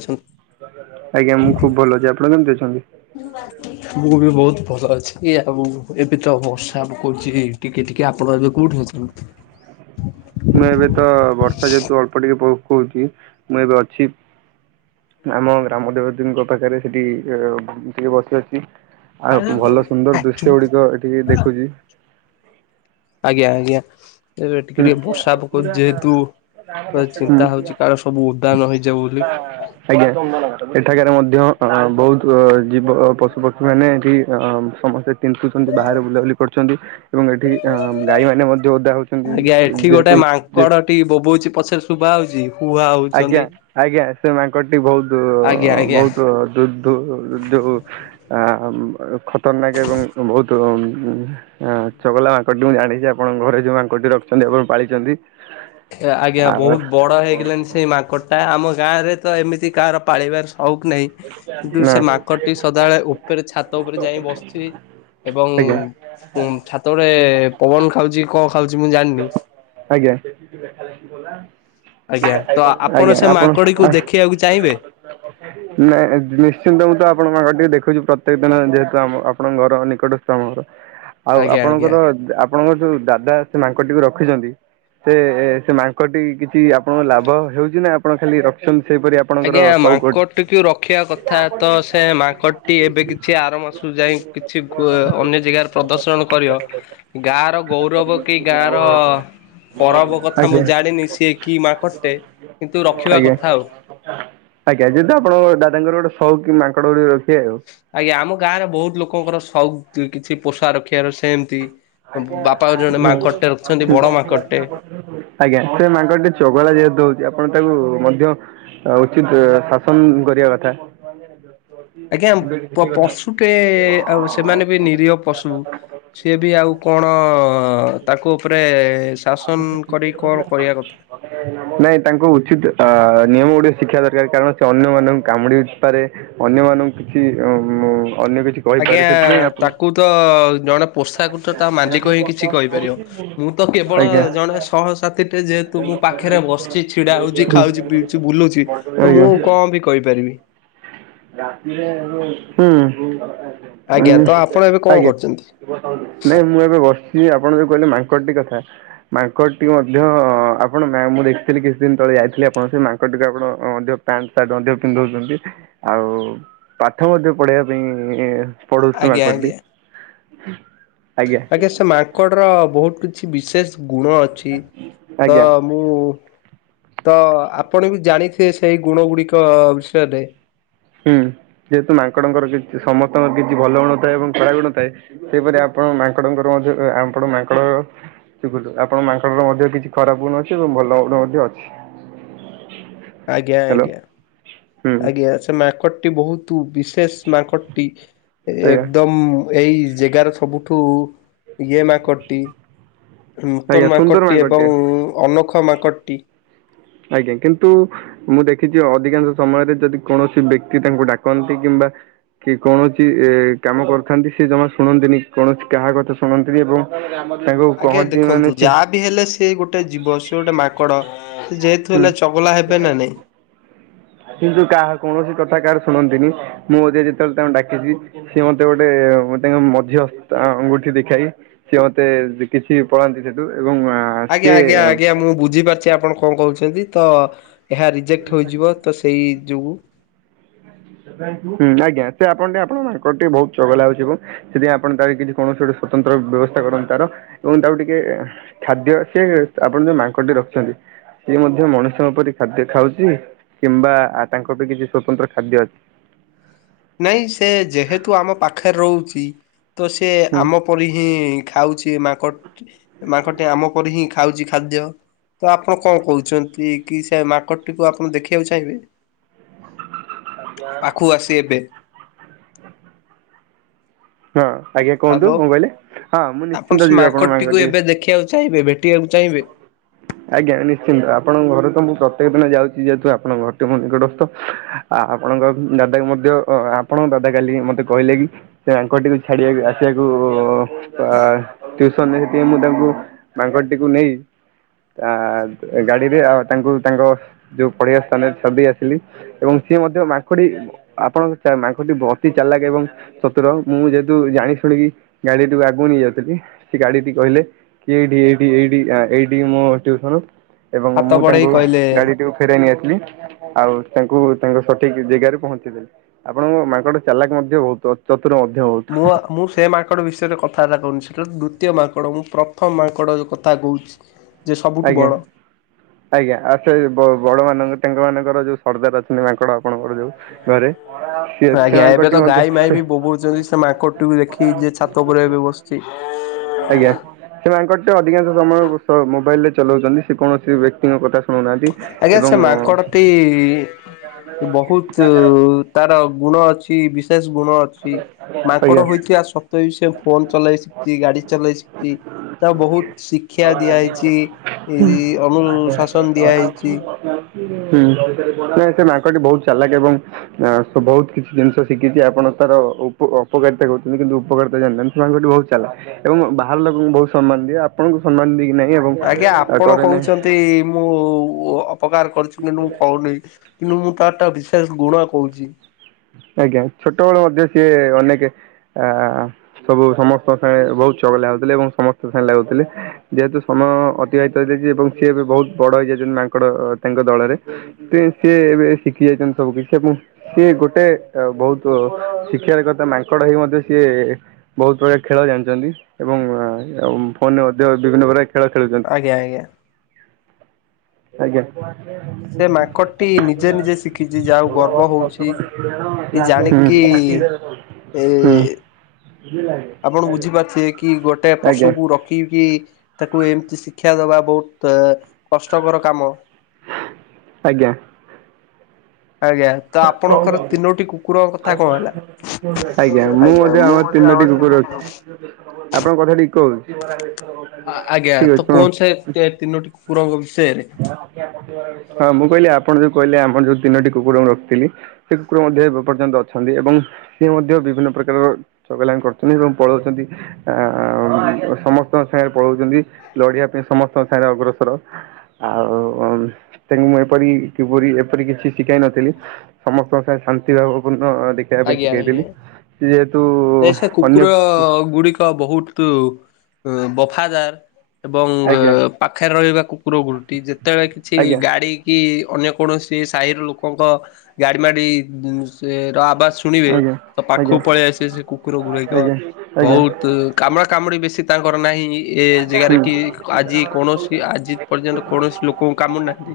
ମୁଁ ଆଜ୍ଞା ମୁଁ ଖୁବ ଭଲ ଅଛି ଆପଣ କେମିତି ଅଛନ୍ତି? ବି ବହୁତ ଭଲ ଅଛି ଏଇ ଆଉ ଏବେ ତ ବର୍ଷା ପକଉଛି ଟିକେ ଟିକେ ଆପଣ ଏବେ କୋଉଠି ଅଛନ୍ତି? ମୁଁ ଏବେ ତ ବର୍ଷା ଯେହେତୁ ଅଳ୍ପ ଟିକେ ପକ କହୁଛି ମୁଁ ଏବେ ଅଛି ଆମ ଗ୍ରାମ ଦେବତୀଙ୍କ ପାଖରେ ସେଠି ଅ ଟିକେ ବସି ଅଛି। ଆଉ ଭଲ ଆଜ୍ଞା ସୁନ୍ଦର ଦୃଶ୍ୟ ଗୁଡିକ ଏଠି ଦେଖୁଛି। ଆଜ୍ଞା ଆଜ୍ଞା ଏ ଟିକେ ହୁଁ। ଟିକେ ବର୍ଷା ପକଉଛି ଯେହେତୁ। ପା ଚିନ୍ତା ହଉଛି କାହାର ସବୁ ଉଦା ନ ହେଇଯାଉ ବୋଲି। ଏଠାକାରରେ ମଧ୍ୟ ବହୁତ ଜୀବ ପଶୁପକ୍ଷୀ ମାନେ ଏଠି ସମସ୍ତେ ତୀନ୍ତୁଛନ୍ତି। ବାହାରେ ବୁଲାବୁଲି କରୁଛନ୍ତି ଏବଂ ଏଠି ଗାଈ ମାନେ ମଧ୍ୟ ଓଦା ହଉଛନ୍ତି ଆଜ୍ଞା ଏଠି ଗୋଟେ ଯେହେତୁ ମାଙ୍କଡଟି ବୋବଉଛି ପଛରେ ଶୁଭା ହଉଛି ହୁ ହା ଆଜ୍ଞା ହଉଛନ୍ତି। ଆଜ୍ଞା ସେ ମାଙ୍କଡଟି ବହୁତ ଆଜ୍ଞା ଆଜ୍ଞା। ବହୁତ ଦୁ ଦୂ ଦୁ ଯଉ ଖତରନାକ ଏବଂ ବହୁତ ଚଗଲା ମାଙ୍କଡ ମୁଁ ଜାଣିଛି ଆପଣ ଘରେ ଯୋଉ ମାଙ୍କଡଟି ରଖିଛନ୍ତି ଏବଂ ପାଳିଛନ୍ତି ଆଜ୍ଞା ଆଉ ବହୁତ ବଡ ହେଇଗଲାଣି ସେଇ ମାଙ୍କଡ଼ଟା ଆମ ଗାଁ ରେ ତ ଏମିତି କାହାର ପାଳିବାର ହଉ କି ନାହିଁ କିନ୍ତୁ ନା ସେ ମାଙ୍କଡଟି ସଦାବେଳେ ଉପରେ ଛାତ ଉପରେ ଯାଇ ବସିଛି। ଏବଂ ଆଜ୍ଞା ଛାତରେ ପବନ ଖାଉଛି କଣ ଖାଉଛି ମୁଁ ଜାଣିନି? ଆଜ୍ଞା। ଆଜ୍ଞା ତ ଆଜ୍ଞା ସେ ଆପଣ ମାଙ୍କଡିକୁ ଦେଖିବାକୁ ଚାହିଁବେ ନିଶ୍ଚିନ୍ତ ମୁଁ ତ ଆପଣଙ୍କର ଟିକେ ଦେଖୁଛି ପ୍ରତ୍ୟେକ ଦିନ ଯେହେତୁ ଆମ ଆପଣଙ୍କ ଘର ନିକଟସ୍ଥ ଆମ ଘର। ଆଉ ଆଜ୍ଞା ଆଜ୍ଞା। ଆପଣଙ୍କର ଆପଣଙ୍କର ଯୋଉ ଦାଦା ସେ ମାଙ୍କଟିକୁ ରଖିଛନ୍ତି ସେ ସେ ମାଙ୍କଡଟି କିଛି ଆପଣଙ୍କ ଲାଭ ହେଉଛି ନା ଆପଣ ଖାଲି ରଖିଛନ୍ତି? ସେହିପରି ଆପଣଙ୍କର ଆଜ୍ଞା ସଉକ ମାଙ୍କଡଟିକୁ ରଖିବା କଥା ତ ସେ ମାଙ୍କଡ଼ଟି ଏବେ କିଛି ଆର ମାସକୁ ଯାଇ କିଛି ଜାଗାରେ ପ୍ରଦର୍ଶନ କରିବ ଗାଁ ର ଗୌରବ କି ଗାଁ ର ପରବ କଥା ଆଜ୍ଞା। ମୁଁ ଜାଣିନି ସିଏ କି ମାଙ୍କଡ ଟେ କିନ୍ତୁ ରଖିବା ଆଜ୍ଞା। କଥା ଆଉ। ଆଜ୍ଞା ଯେହେତୁ ଆପଣ ଦାଦାଙ୍କର ଗୋଟେ ସଉକି ମାଙ୍କଡ ରଖିବେ ଆଉ। ଆଜ୍ଞା ଆମ ଗାଁ ରେ ବହୁତ ଲୋକଙ୍କର ସଉକ କିଛି ପୋଷା ରଖିବାର ସେମତି। ଆଜ୍ଞା ବଡ ମାଙ୍କଡଟେ ସେ ମାଙ୍କଡ ଟି ଚଗଲା ଦଉଛି ଆପଣ ତାକୁ ମଧ୍ୟ ଉଚିତ ଶାସନ କରିବା କଥା। ଆଜ୍ଞା ପଶୁଟେ ଆଉ ସେମାନେ ବି ନିରୀହ ପଶୁ ସିଏ ବି ଆଉ କଣ ତାକୁ ଉପରେ ଶାସନ କରିି କଣ କରିବା କଥା? ନାଇଁ ତାଙ୍କୁ ଉଚିତ ନିୟମ ଗୁଡିକ ଶିଖିବା ଦରକାର କାରଣ ସେ ଅନ୍ୟମାନଙ୍କୁ କାମୁଡି ପାରେ ଅନ୍ୟମାନଙ୍କୁ କିଛି ହୁଁ। ଆଜ୍ଞା ତାକୁ ତ ଜଣେ ପୋଷାକୁ ତ ତା ମାଲିକ ହିଁ କିଛି କହିପାରିବ ମୁଁ ତ କେବଳ ଆଜ୍ଞା ଜଣେ ସହସାଥିୀଟେ ଯେହେତୁ ମୁଁ ପାଖରେ ବ ବସୁଛି ଛିଡା ହଉଛି ଖାଉଛି ପିଉଛି ବୁଲୁଛି ହୁଁ ତ ମୁଁ ଆଜ୍ଞା କଣ ବି କହିପାରିବି? ହୁଁ। ଆଜ୍ଞା ତ ଉଁ ଆପଣ ଏବେ କଣ କରୁଛନ୍ତି? ଆଜ୍ଞା। ବସିଚି ଆପଣ ଯୋଉଁ କହିଲେ ମାଙ୍କଡ଼ଟି କଥା ମାଙ୍କଡ଼ ଟି ମଧ୍ୟ ଆପଣ ମୁଁ ଦେଖିଥିଲି କିଛି ଦିନ ତଳେ ଯାଇଥିଲେ ଆପଣ ସେ ମାଙ୍କଡ଼ ଟିକୁ ଆପଣ ମଧ୍ୟ ପ୍ୟାଣ୍ଟ ସାର୍ଟ ମଧ୍ୟ ପିନ୍ଧଉଛନ୍ତି ଆଉ ପାଠ ମଧ୍ୟ ପଢେଇବା ପାଇଁ ପଢୁଛି ଆଜ୍ଞା ମାଙ୍କଡ ଟି। ଆଜ୍ଞା। ଆଜ୍ଞା ସେ ମାଙ୍କଡ ର ବହୁତ କିଛି ବିଶେଷ ଗୁଣ ଅଛି ତ ଆଜ୍ଞା। ମୁଁ ତ ଆପଣ ବି ଜାଣିଥିବେ ସେଇ ଗୁଣ ଗୁଡିକ ବିଷୟରେ। ହୁଁ ଯେହେତୁ ମାଙ୍କଡଙ୍କର କି ସମସ୍ତଙ୍କ କିଛି ଭଲ ଗୁଣ ଥାଏ ଏବଂ ଖରାପ ଗୁଣ ଥାଏ ସେହିପରି ଆପ ଆପଣ ମାଙ୍କଡଙ୍କର ମଧ୍ୟ ଆପଣ ମାଙ୍କଡ ଆପଣଙ୍କ ମାଙ୍କଡର ମଧ୍ୟ କିଛି ଖରାପ ଗୁଣ ଅଛି ଏବଂ ଭଲ ଗୁଣ ମଧ୍ୟ ଅଛି। ଆଜ୍ଞା ହ୍ୟାଲୋ ଆଜ୍ଞା ହୁଁ ଆଜ୍ଞା ସେ ମାଙ୍କଡଟି ବହୁତ ବିଶେଷ ମାଙ୍କଡଟି ଆଜ୍ଞା ଏକଦମ ଏଇ ଜେଗାର ସବୁଠୁ ଇଏ ମାଙ୍କଡଟି। ଆଜ୍ଞା ନୂତନ ସୁନ୍ଦର ମାଙ୍କଡ଼ଟି ମାଙ୍କଡଟିଏ ଏବଂ ଅନୋଖ ମାଙ୍କଡ଼ଟି। ଆଜ୍ଞା କିନ୍ତୁ ମୁଁ ଦେଖିଛି ଅଧିକାଂଶ ସମୟରେ ଯଦି କୌଣସି ବ୍ୟକ୍ତି ତାଙ୍କୁ ଡାକନ୍ତି କିମ ବା। କି କୌଣସି କାମ କରିଥାନ୍ତି ସେ ଜମା ଶୁଣନ୍ତିନି କୌଣସି କାହା କଥା ଶୁଣନ୍ତିନି ଏବଂ ତାଙ୍କୁ ଆଜ୍ଞା କହନ୍ତି ମାନେ ଦେଖନ୍ତୁ ସେ ଯାହା ବିି ହେଲେ ସେ ଗୋଟେ ଜୀବ ସେ ଗୋଟେ ମାଙ୍କଡ। ସେ ଯେହେତୁ ହୁଁ ହେଲେ ଚଗଲା ହେବେ ନା ନାଇଁ। କିନ୍ତୁ କାହା କୌଣସି କଥା କାହାର ଶୁଣନ୍ତିନି। ମୁଁ ଯଦି ଯେତେବେଳେ ତାଙ୍କୁ ଡାକିଛି ସିଏ ମତେ ଗୋଟେ ତାଙ୍କ ମଝି ଅଙ୍ଗୁଠି ଦେଖାଇ ସିଏ ମତେ କିଛି ପଳାନ୍ତି ସେଠୁ। ଏବଂ ଆଜ୍ଞା ସିଏ ଆଜ୍ଞା ଆଜ୍ଞା ମୁଁ ବୁଝିପାରୁଛି ଆପଣ କଣ କହୁଛନ୍ତି ତ ଏହା ରିଜେକ୍ଟ ହୋଇଯିବ ତ ସେଇ ଯୋଗୁଁ ହୁଁ ଆଜ୍ଞା ସେ ଆପଣ ଟେ ଆପଣଙ୍କ ମାଙ୍କଡ ଟିକେ ବହୁତ ଚଗଲା ହଉଛି ସେଠି ଆପଣ ତାର କିଛି କୌଣସି ଗୋଟେ ସ୍ଵତନ୍ତ୍ର ବ୍ୟବସ୍ଥା କରନ୍ତୁ ତାର ଏବଂ ତାକୁ ଟିକେ ଖାଦ୍ୟ ସିଏ ଆପଣ ଯୋଉଁ ମାଙ୍କଡ଼ ଟି ରଖିଛନ୍ତି ସିଏ ମଧ୍ୟ ମଣିଷଙ୍କ ପରି ଖାଦ୍ୟ ଖାଉଛି କିମ୍ବା ତାଙ୍କ ପାଇଁ କିଛି ସ୍ଵତନ୍ତ୍ର ଖାଦ୍ୟ ଅଛି? ନାଇଁ ସେ ଯେହେତୁ ଆମ ପାଖରେ ରହୁଛି ତ ସେ ହଁ ଆମ ପରି ହିଁ ଖାଉଛି ମାଙ୍କ ମାଙ୍କଡଟି ଆମ ପରି ହିଁ ଖାଉଛି ଖାଦ୍ୟ। ତ ଆପଣ କଣ କହୁଛନ୍ତି କି ସେ ମାଙ୍କଡ ଟିକୁ ଆପଣ ଦେଖିବାକୁ ଚାହିଁବେ? ପାଖକୁ ଆସି ଏବେ ହଁ ଆଜ୍ଞା କୁହନ୍ତୁ ହ୍ୟାଲୋ କ'ଣ କହିଲେ ହଁ ମୁଁ ନିଶ୍ଚିନ୍ତ ଆପଣ ସେ ଯିବି ଆପଣଙ୍କ ମାଙ୍କଡ଼ଟିକୁ ମାଙ୍କଡ଼ ଏବେ ଦେଖିବାକୁ ଚାହିଁବେ ଏବେ? ଆଜ୍ଞା ନିଶ୍ଚିନ୍ତ ଆପଣଙ୍କ ଘରେ ତ ମୁଁ ପ୍ର ପ୍ରତ୍ୟେକ ଦିନ ଯାଉଛି ଯେହେତୁ ଆପଣଙ୍କ ଘରଟି ମୁ ନିକଟସ୍ଥ ଆ ଆପଣଙ୍କ ଦାଦା ମଧ୍ୟ ଅ ଆପଣଙ୍କ କାଲି ମତେ କହିଲେ କି ସେ ମାଙ୍କଡଟିକୁ ଛାଡିବାକୁ ଆସିବାକୁ ଆ ଟିଉସନ ରେ ସେଥିପାଇଁ ମୁଁ ତାଙ୍କୁ ମାଙ୍କଡଟିକୁ ନେଇ ଆ ଆ ଗାଡିରେ ଆଉ ତାଙ୍କୁ ତାଙ୍କ ଯୋଉଁ ପଢିବା ସ୍ଥାନରେ ଛାଡି ଦେଇ ଆସିଲି ଏବଂ ସିଏ ମଧ୍ୟ ମାଙ୍କଡି ଆପଣଙ୍କ ମାଙ୍କଡଟି ଅତି ଚାଲାକ ଏବଂ ଚତୁର ମୁଁ ଯେହେତୁ ଜାଣି ଶୁଣିକି ଗାଡିଟିକୁ ଆଗକୁ ନେଇ ଯାଉଥିଲି ସେ ଗାଡିଟି କହିଲେ କିଏ ଏଠି ଏଇଠି ଏଇଠି ମୋ ଟିଉସନ ଏବଂ ହାତ ମୁଁ ବଢେଇ ତାଙ୍କୁ କହିଲେ ଗାଡିଟିକୁ ଫେରାଇ ନେଇ ଆସି [unintelligible] ଆଉ ତାଙ୍କୁ ତାଙ୍କ ସଠିକ ଜେଗାରେ ପହଞ୍ଚେଇଦେଲି ଆପଣଙ୍କ ମାଙ୍କଡ ଚାଲାକ ମଧ୍ୟ ବହୁତ ଚତୁ ମୁଁ ମୁଁ ସେ ମାଙ୍କଡ ବିଷୟରେ କଥାବାର୍ତା କରୁନି। ଦ୍ଵିତୀୟ ମାଙ୍କଡ଼ ମୁଁ ପ୍ରଥମ ମାଙ୍କଡ଼ କଥା କହୁଛି। ଯେ ସବୁଠୁ ଆଜ୍ଞା ବଡ। ଆଜ୍ଞା ଆଉ ସେ ବଡ଼ ମାନଙ୍କ ତାଙ୍କ ମାନଙ୍କର ଯୋଉଁ ସର୍ଦ୍ଦାର ଅଛନ୍ତି ମାଙ୍କଡ଼ ଆପଣଙ୍କର ଯୋଉଁ ଘରେ। ସେ ସେ ଆଜ୍ଞା ଏବେ ମାଙ୍କଡଟି ତ ମଧ୍ୟ ଗାଈ ମାଇ ସେ ବି ବୋବଉଛନ୍ତି ସେ ମାଙ୍କଡ଼ଟିକୁ ଦେଖି ଯେ ଛାତ ଉପରେ ଏବେ ବସିଚି। ଆଜ୍ଞା। ସେ ମାଙ୍କଡଟି ଅଧିକାଂଶ ସମୟ ମୋବାଇଲ ରେ ଚଲାଉଚନ୍ତି ସେ କୌଣସି ବ୍ୟକ୍ତିଙ୍କ କଥା ଶୁଣୁନାହାନ୍ତି। ଆଜ୍ଞା ଏବଂ ସେ ମାଙ୍କଡଟି ବହୁତ ତାର ଗୁଣ ଅଛି ବିଶେଷ ଗୁଣ ଅଛି। ମାଙ୍କଡ ଆଜ୍ଞା। ହୋଇଥିବା ସତ୍ୱେ ବି ସେ ଫୋନ ଚଲେଇ ଶିଖଚି ଗାଡି ଚଲେଇ ଶିଖଚି। ତା ବହୁତ ଶିକ୍ଷା ଦିଆହେଇଛି ଅନୁଶାସନ ହୁଁ ଦିଆହେଇଚି। [unintelligible] [unintelligible] ବହୁତ ଚାଲାକ ଏବଂ ବହୁତ କିଛି ଜିନିଷ ଶିଖିଛି ଆପଣ ତାର ଉପପକାରିତା କହୁଛନ୍ତି କିନ୍ତୁ ଉପକାରିତା ଜାହାନ୍ତି ସେ ମାଙ୍ଗଟି ବହୁତ ଚାଲା ଏବଂ ବାହାର ଲୋକଙ୍କୁ ବହୁତ ସମ୍ମାନ ଆପଣଙ୍କୁ ସମ୍ମାନ ଦେଇକି ଆଜ୍ଞା ଆପଣ କହୁଛନ୍ତି ମୁଁ ଉପକାର କରିଛୁ କିନ୍ତୁ ମୁଁ କହୁନି କିନ୍ତୁ ମୁଁ ତ ଟା ବିଶେଷ ଗୁଣ କହୁଛି। ଆଜ୍ଞା ଛୋଟବେଳ ମଧ୍ୟ ସିଏ ଅନେକ ଆ ସବୁ ସମସ୍ତଙ୍କ ସାଙ୍ଗ ବହୁତ ବ ଚଗଲାଗଥିଲେ ଏବଂ ସମସ୍ତେ ସାଙ୍ଗେ ଲାଗୁଥିଲେ ଯେହେତୁ ସମୟ ଅତିବାହିତ ହେଇଯାଇଛି ଏବଂ ସିଏ ବି ବହୁତ ବଡ ହେଇ ମାଙ୍କଡ ତାଙ୍କ ଦଳରେ ସିଏ ଏବେ ଶିଖି ଯାଇଛନ୍ତି ସବୁ କିଛି ଏବଂ ସିଏ ଗୋଟେ ଗୋଟେ ବହୁତ ଶିକ୍ଷାର କଥା ମାଙ୍କଡ଼ ହେଇ ମଧ୍ୟ ସିଏ ବହୁତ ପ୍ରକାର ଖେଳ ଜାଣିଛନ୍ତି ଏବଂ ଫୋନ ମଧ୍ୟ ବିଭିନ୍ନ ପ୍ରକାର ଖେଳ ଖେଳୁଛନ୍ତି। ଆଜ୍ଞା ଆଜ୍ଞା। ସେ ମାଙ୍କଡଟି ଆଜ୍ଞା। ନିଜେ ନିଜେ ଶିଖିଛି ଯାହାକୁ ଗର୍ବ ହଉଛି [unintelligible] ଜାଣିକି ଏ [inaudible] ଆପଣ ବୁଝିପାରୁଥିବେ କି ଗୋଟେ ଆଜ୍ଞା ପଶୁକୁ ରଖିକି ତାକୁ ଏମିତି ଶିକ୍ଷା ଦବା ବହୁତ କଷ୍ଟକର କାମ ଆଜ୍ଞା। ଆଜ୍ଞା ତ ଆପଣଙ୍କର ତିନୋଟି କୁକୁର କଥା କଣ ହେଲା? ଆଜ୍ଞା ମୁଁ ମଧ୍ୟ ଆମର ତିନି କୁର ଅଛି ଆପଣଙ୍କ କଥା ଟିକେ କହୁଛି। ଆଜ୍ଞା ତ କହ ସେ ତିନୋଟି ବିଷୟରେ [inaudible] ହଁ ମୁଁ କହିଲି ଆପଣ ଯୋଉ କହିଲେ ଆମର ଯୋଉ ତିନୋଟି କୁକୁର ମୁଁ ରଖିଥିଲି ସେ କୁକୁର ମଧ୍ୟ ଏବେ ପର୍ଯ୍ୟନ୍ତ ଅଛନ୍ତି। ଏବଂ ସିଏ ମଧ୍ୟ ବିଭିନ୍ନ ପ୍ରକାର ଛଗଲା କରୁଛନ୍ତି ଏବଂ ପଳଉଛନ୍ତି ଆ ସମସ୍ତଙ୍କ ସାଙ୍ଗରେ ପଳଉଛନ୍ତି ଲଢିବା ପାଇଁ ସମସ୍ତଙ୍କ ସାଙ୍ଗରେ ଅଗ୍ରସର ଆଉ ତାଙ୍କୁ ମୁଁ ଏପରି କିପରି ଏପରି କିଛି ଶିଖାଇ ନଥିଲି ସମସ୍ତଙ୍କ ସା ଶାନ୍ତି ଭାବ ହ ଦେଖେଇବା ପାଇଁ ଆଜ୍ଞା ଆଜ୍ଞା। ଶିଖେଇଥିଲି ସେ ଯେହେତୁ ଏ ସେ ଅନ୍ୟ କୁକୁର ଗୁଡିକ ବହୁତ ବଫାଦାର ଏବଂ ଆଜ୍ଞା ପାଖରେ ରହିବା କୁକୁର ଗୁରୁଟି ଯେତେବେଳେ କିଛି ଆଜ୍ଞା ଗାଡି କି ଅନ୍ୟ କୌଣସି ସାହିର ଲୋକଙ୍କ ଗାଡ଼ି ମାଡ଼ି ର ଆବାସ ଶୁଣିବେ ଆଜ୍ଞା ତ ପାଖକୁ ଆଜ୍ଞା ପଳେଇ ଆସିବେ ସେ କୁକୁର ଗୁରକ ଆଜ୍ଞା ଆଜ୍ଞା ବହୁତ କାମୁଡା କାମୁଡି ବେଶୀ ତାଙ୍କର ନାହିଁ ଏ ହୁଁ ଆଜ୍ଞା ଜାଗାରେ କି ଆଜି କୌଣସି ଆଜି ପର୍ଯ୍ୟନ୍ତ କୌଣସି ଲୋକଙ୍କୁ କାମୁନାହାନ୍ତି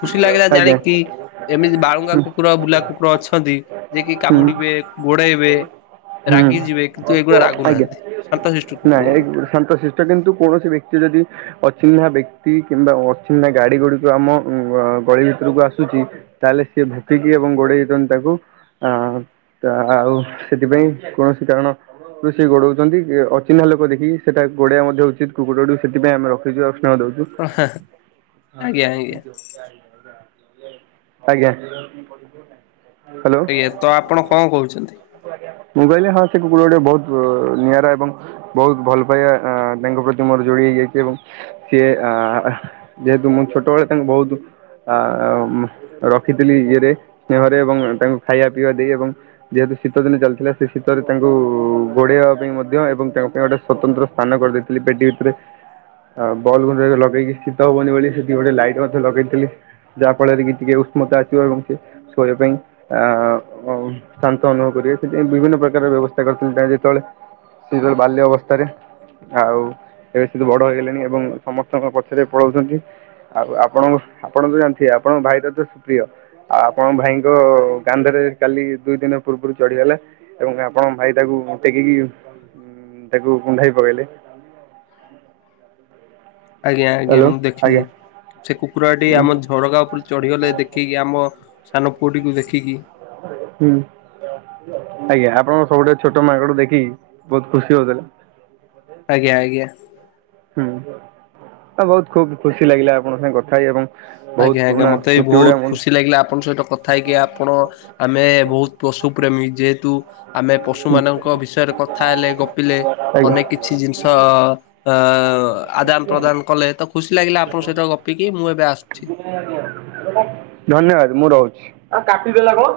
ଖୁସି ଲାଗିଲା ଜାଣିକି ହୁଁ ଏମିତି ବାଳୁଙ୍ଗା କୁକୁର ବୁଲା କୁକୁର ଅଛନ୍ତି ଯଏ କି ହୁଁ କାମୁଡିବେ ଗୋଡେଇବେ ହୁଁ ରାଗି ଯିବେ କିନ୍ତୁ ଏଇଗୁଡା ଆଜ୍ଞା ରାଗୁନାହାନ୍ତି ଶାନ୍ତଶ୍ରିଷ୍ଟ କୁକୁର ଗୁଡ [unintelligible] ନାଇଁ ଶାନ୍ତ ଶିଷ୍ଟ କିନ୍ତୁ କୌଣସି ବ୍ୟକ୍ତି ଯଦି ଅଚିହ୍ନା ବ୍ୟକ୍ତି କିମ୍ବା ଅଚିହ୍ନା ଗାଡ଼ି ଗୁଡ଼ିକ ଆମ ଗଳି ଭିତ୍ରକୁ ଆସୁଛି ତାହେଲେ ସିଏ ଭଟିକି ଏବଂ ଗୋଡେଇ ହେତଛନ୍ତି ତାକୁ ଅ ତ ଆଉ ସେଥିପାଇଁ କୌଣସି କାରଣ ର ସେ ଗୋଡଉଛନ୍ତି ଅଚିହ୍ନା ଲୋକ ଦେଖିକି ସେଟା ଗୋଡେଇଆ ମଧ୍ୟ ଉଚିତ କୁକୁରୁ ସେଥିପଁ ଆମେ ରଖିଛୁ ଆଉ। ଚା ଦଉଛୁ ଆଜ୍ଞା ଆଜ୍ଞା ଆଜ୍ଞା। ହ୍ୟାଲୋ ଆଜ୍ଞା ତ ଆପଣ କଣ କହୁଛନ୍ତି? ମୁଗାଇଲେ ହଁ ସେ କୁକୁରଟି ବହୁତ ନିଆରା ଏବଂ ବହୁତ ଭଲ ପାଇବା ଅ ତାଙ୍କ ପ୍ରତି ମୋର ଯୋଡି ହେଇଯାଇଛି, ଏବଂ ସିଏ ଯେହେତୁ ମୁଁ ଛୋଟବେଳେ ତାଙ୍କୁ ବହୁତ ଅ ରଖିଥିଲି ଇଏରେ ସ୍ନେହରେ ଏବଂ ତାଙ୍କୁ ଖାଇବା ପିଇବା ଦେଇ ଏବଂ ଯେହେତୁ ଶୀତଦିନେ ଚାଲିଥିଲା ସେ ଶୀତରେ ତାଙ୍କୁ ଘୋଡ଼େଇବା ପାଇଁ ମଧ୍ୟ ଏବଂ ତାଙ୍କ ପାଇଁ ଗୋଟେ ସ୍ୱତନ୍ତ୍ର ସନ କରଦେଇଥିଲି ପେଟି ଉଟରେ ଆଉ ବଲ୍ ଗୁଣ୍ଡ ଲଗେଇକି ଶୀତ ହବନି ବୋଲି ସେଠି ଗୋଟେ ଲାଇଟ ମଧ୍ୟ ଲଗେଇଥିଲି ଯାହା ଫଳରେ କି ଟିକେ ଉଷ୍ମତା ଆସିବ ଏବଂ ସେ ଶୋଇବା ପାଇଁ ଆ, ଅ, ଶାନ୍ତ ଅନୁଭବ କର ରେ ସେଥିାଇଁ ବିଭିନ୍ନ ପ୍ରକାର ବ୍ୟବସ୍ଥା କରିଛନ୍ତି। ତାହିଁ ଯେତେବେଳେ ସିଏ [unintelligible] ବାଲ୍ୟ ଅବସ୍ଥାରେ ଆଉ ଏବେ ସିଏ ତ ବଡ ହେଇଗଲେଣି ଏବଂ ସମସ୍ତଙ୍କ ପଛରେ ପଳଉଛନ୍ତି। ଆଉ ଆପଣଙ୍କ ଆପଣ ତ ଜାଣିଥିବେ ଆପଣଙ୍କ ଭାଇର ତ ସେ ପ୍ରିୟ। ଆଉ ଆପଣଙ୍କ ଭାଇଙ୍କ କାନ୍ଧରେ ସେ କାଲି ଦୁଇ ଦିନ ପୂର୍ବରୁ ଚଢିଗଲା ଏବଂ ଆପଣଙ୍କ ଭାଇ ତାକୁ ଟେକିକି ହୁଁ, ତାକୁ କୁଣ୍ଢାଇ ପକେଇଲେ। ଆଜ୍ଞା, ଆଜ୍ଞା ମୁଁ ଦେଖିଚି। ସେ କୁକୁରଟି ଆମ ଝରକା ଉପରେ ଚଢିଗଲେ ଦେଖିକି ଆମ ସାନ ପୁଅଟିକୁ ଦେଖିକି। ହୁଁ। ଆଜ୍ଞା ଆପଣଙ୍କ ସବୁଠୁ ଛୋଟ ମାଙ୍କଡ ଦେଖିକି ବହୁତ ଖୁସି ହଉଥିଲା। ଆଜ୍ଞା, ଆଜ୍ଞା। ହୁଁ, ଅ, ବହୁତ ଖୁବ୍ ଖୁସି ଲାଗିଲା ଆପଣଙ୍କ ସାଙ୍ଗେ କଥା ହେଇ ଏବଂ ବହୁତ ଆଜ୍ଞା, ଆଜ୍ଞା ପୁରୁଣା ମୋତେ ବି ସ୍ମୃତି ଗୁଡା ବହୁତ ଆଜ୍ଞା ଖୁସି ଲାଗିଲା ଆପଣଙ୍କ ସହିତ କଥା ହେଇକି। ଆପଣ ଆମେ ବହୁତ ପଶୁ ପ୍ରେମୀ ଯେହେତୁ ଆମେ ପଶୁମାନଙ୍କ ବିଷୟରେ କଥା ହେଲେ ଗପିଲେ ଅନେକ କିଛି ଜିନିଷ ଅ, ଅ, ଆଦାନ ପ୍ରଦାନ କଲେ ତ ଖୁସି ଲାଗିଲା ଆପଣଙ୍କ ସହିତ ଗପିକି। ମୁଁ ଏବେ ଆସ ଧନ୍ୟବାଦ ମୁଁ ରଉ ଆ, କାଟିଦେଲା କଣ?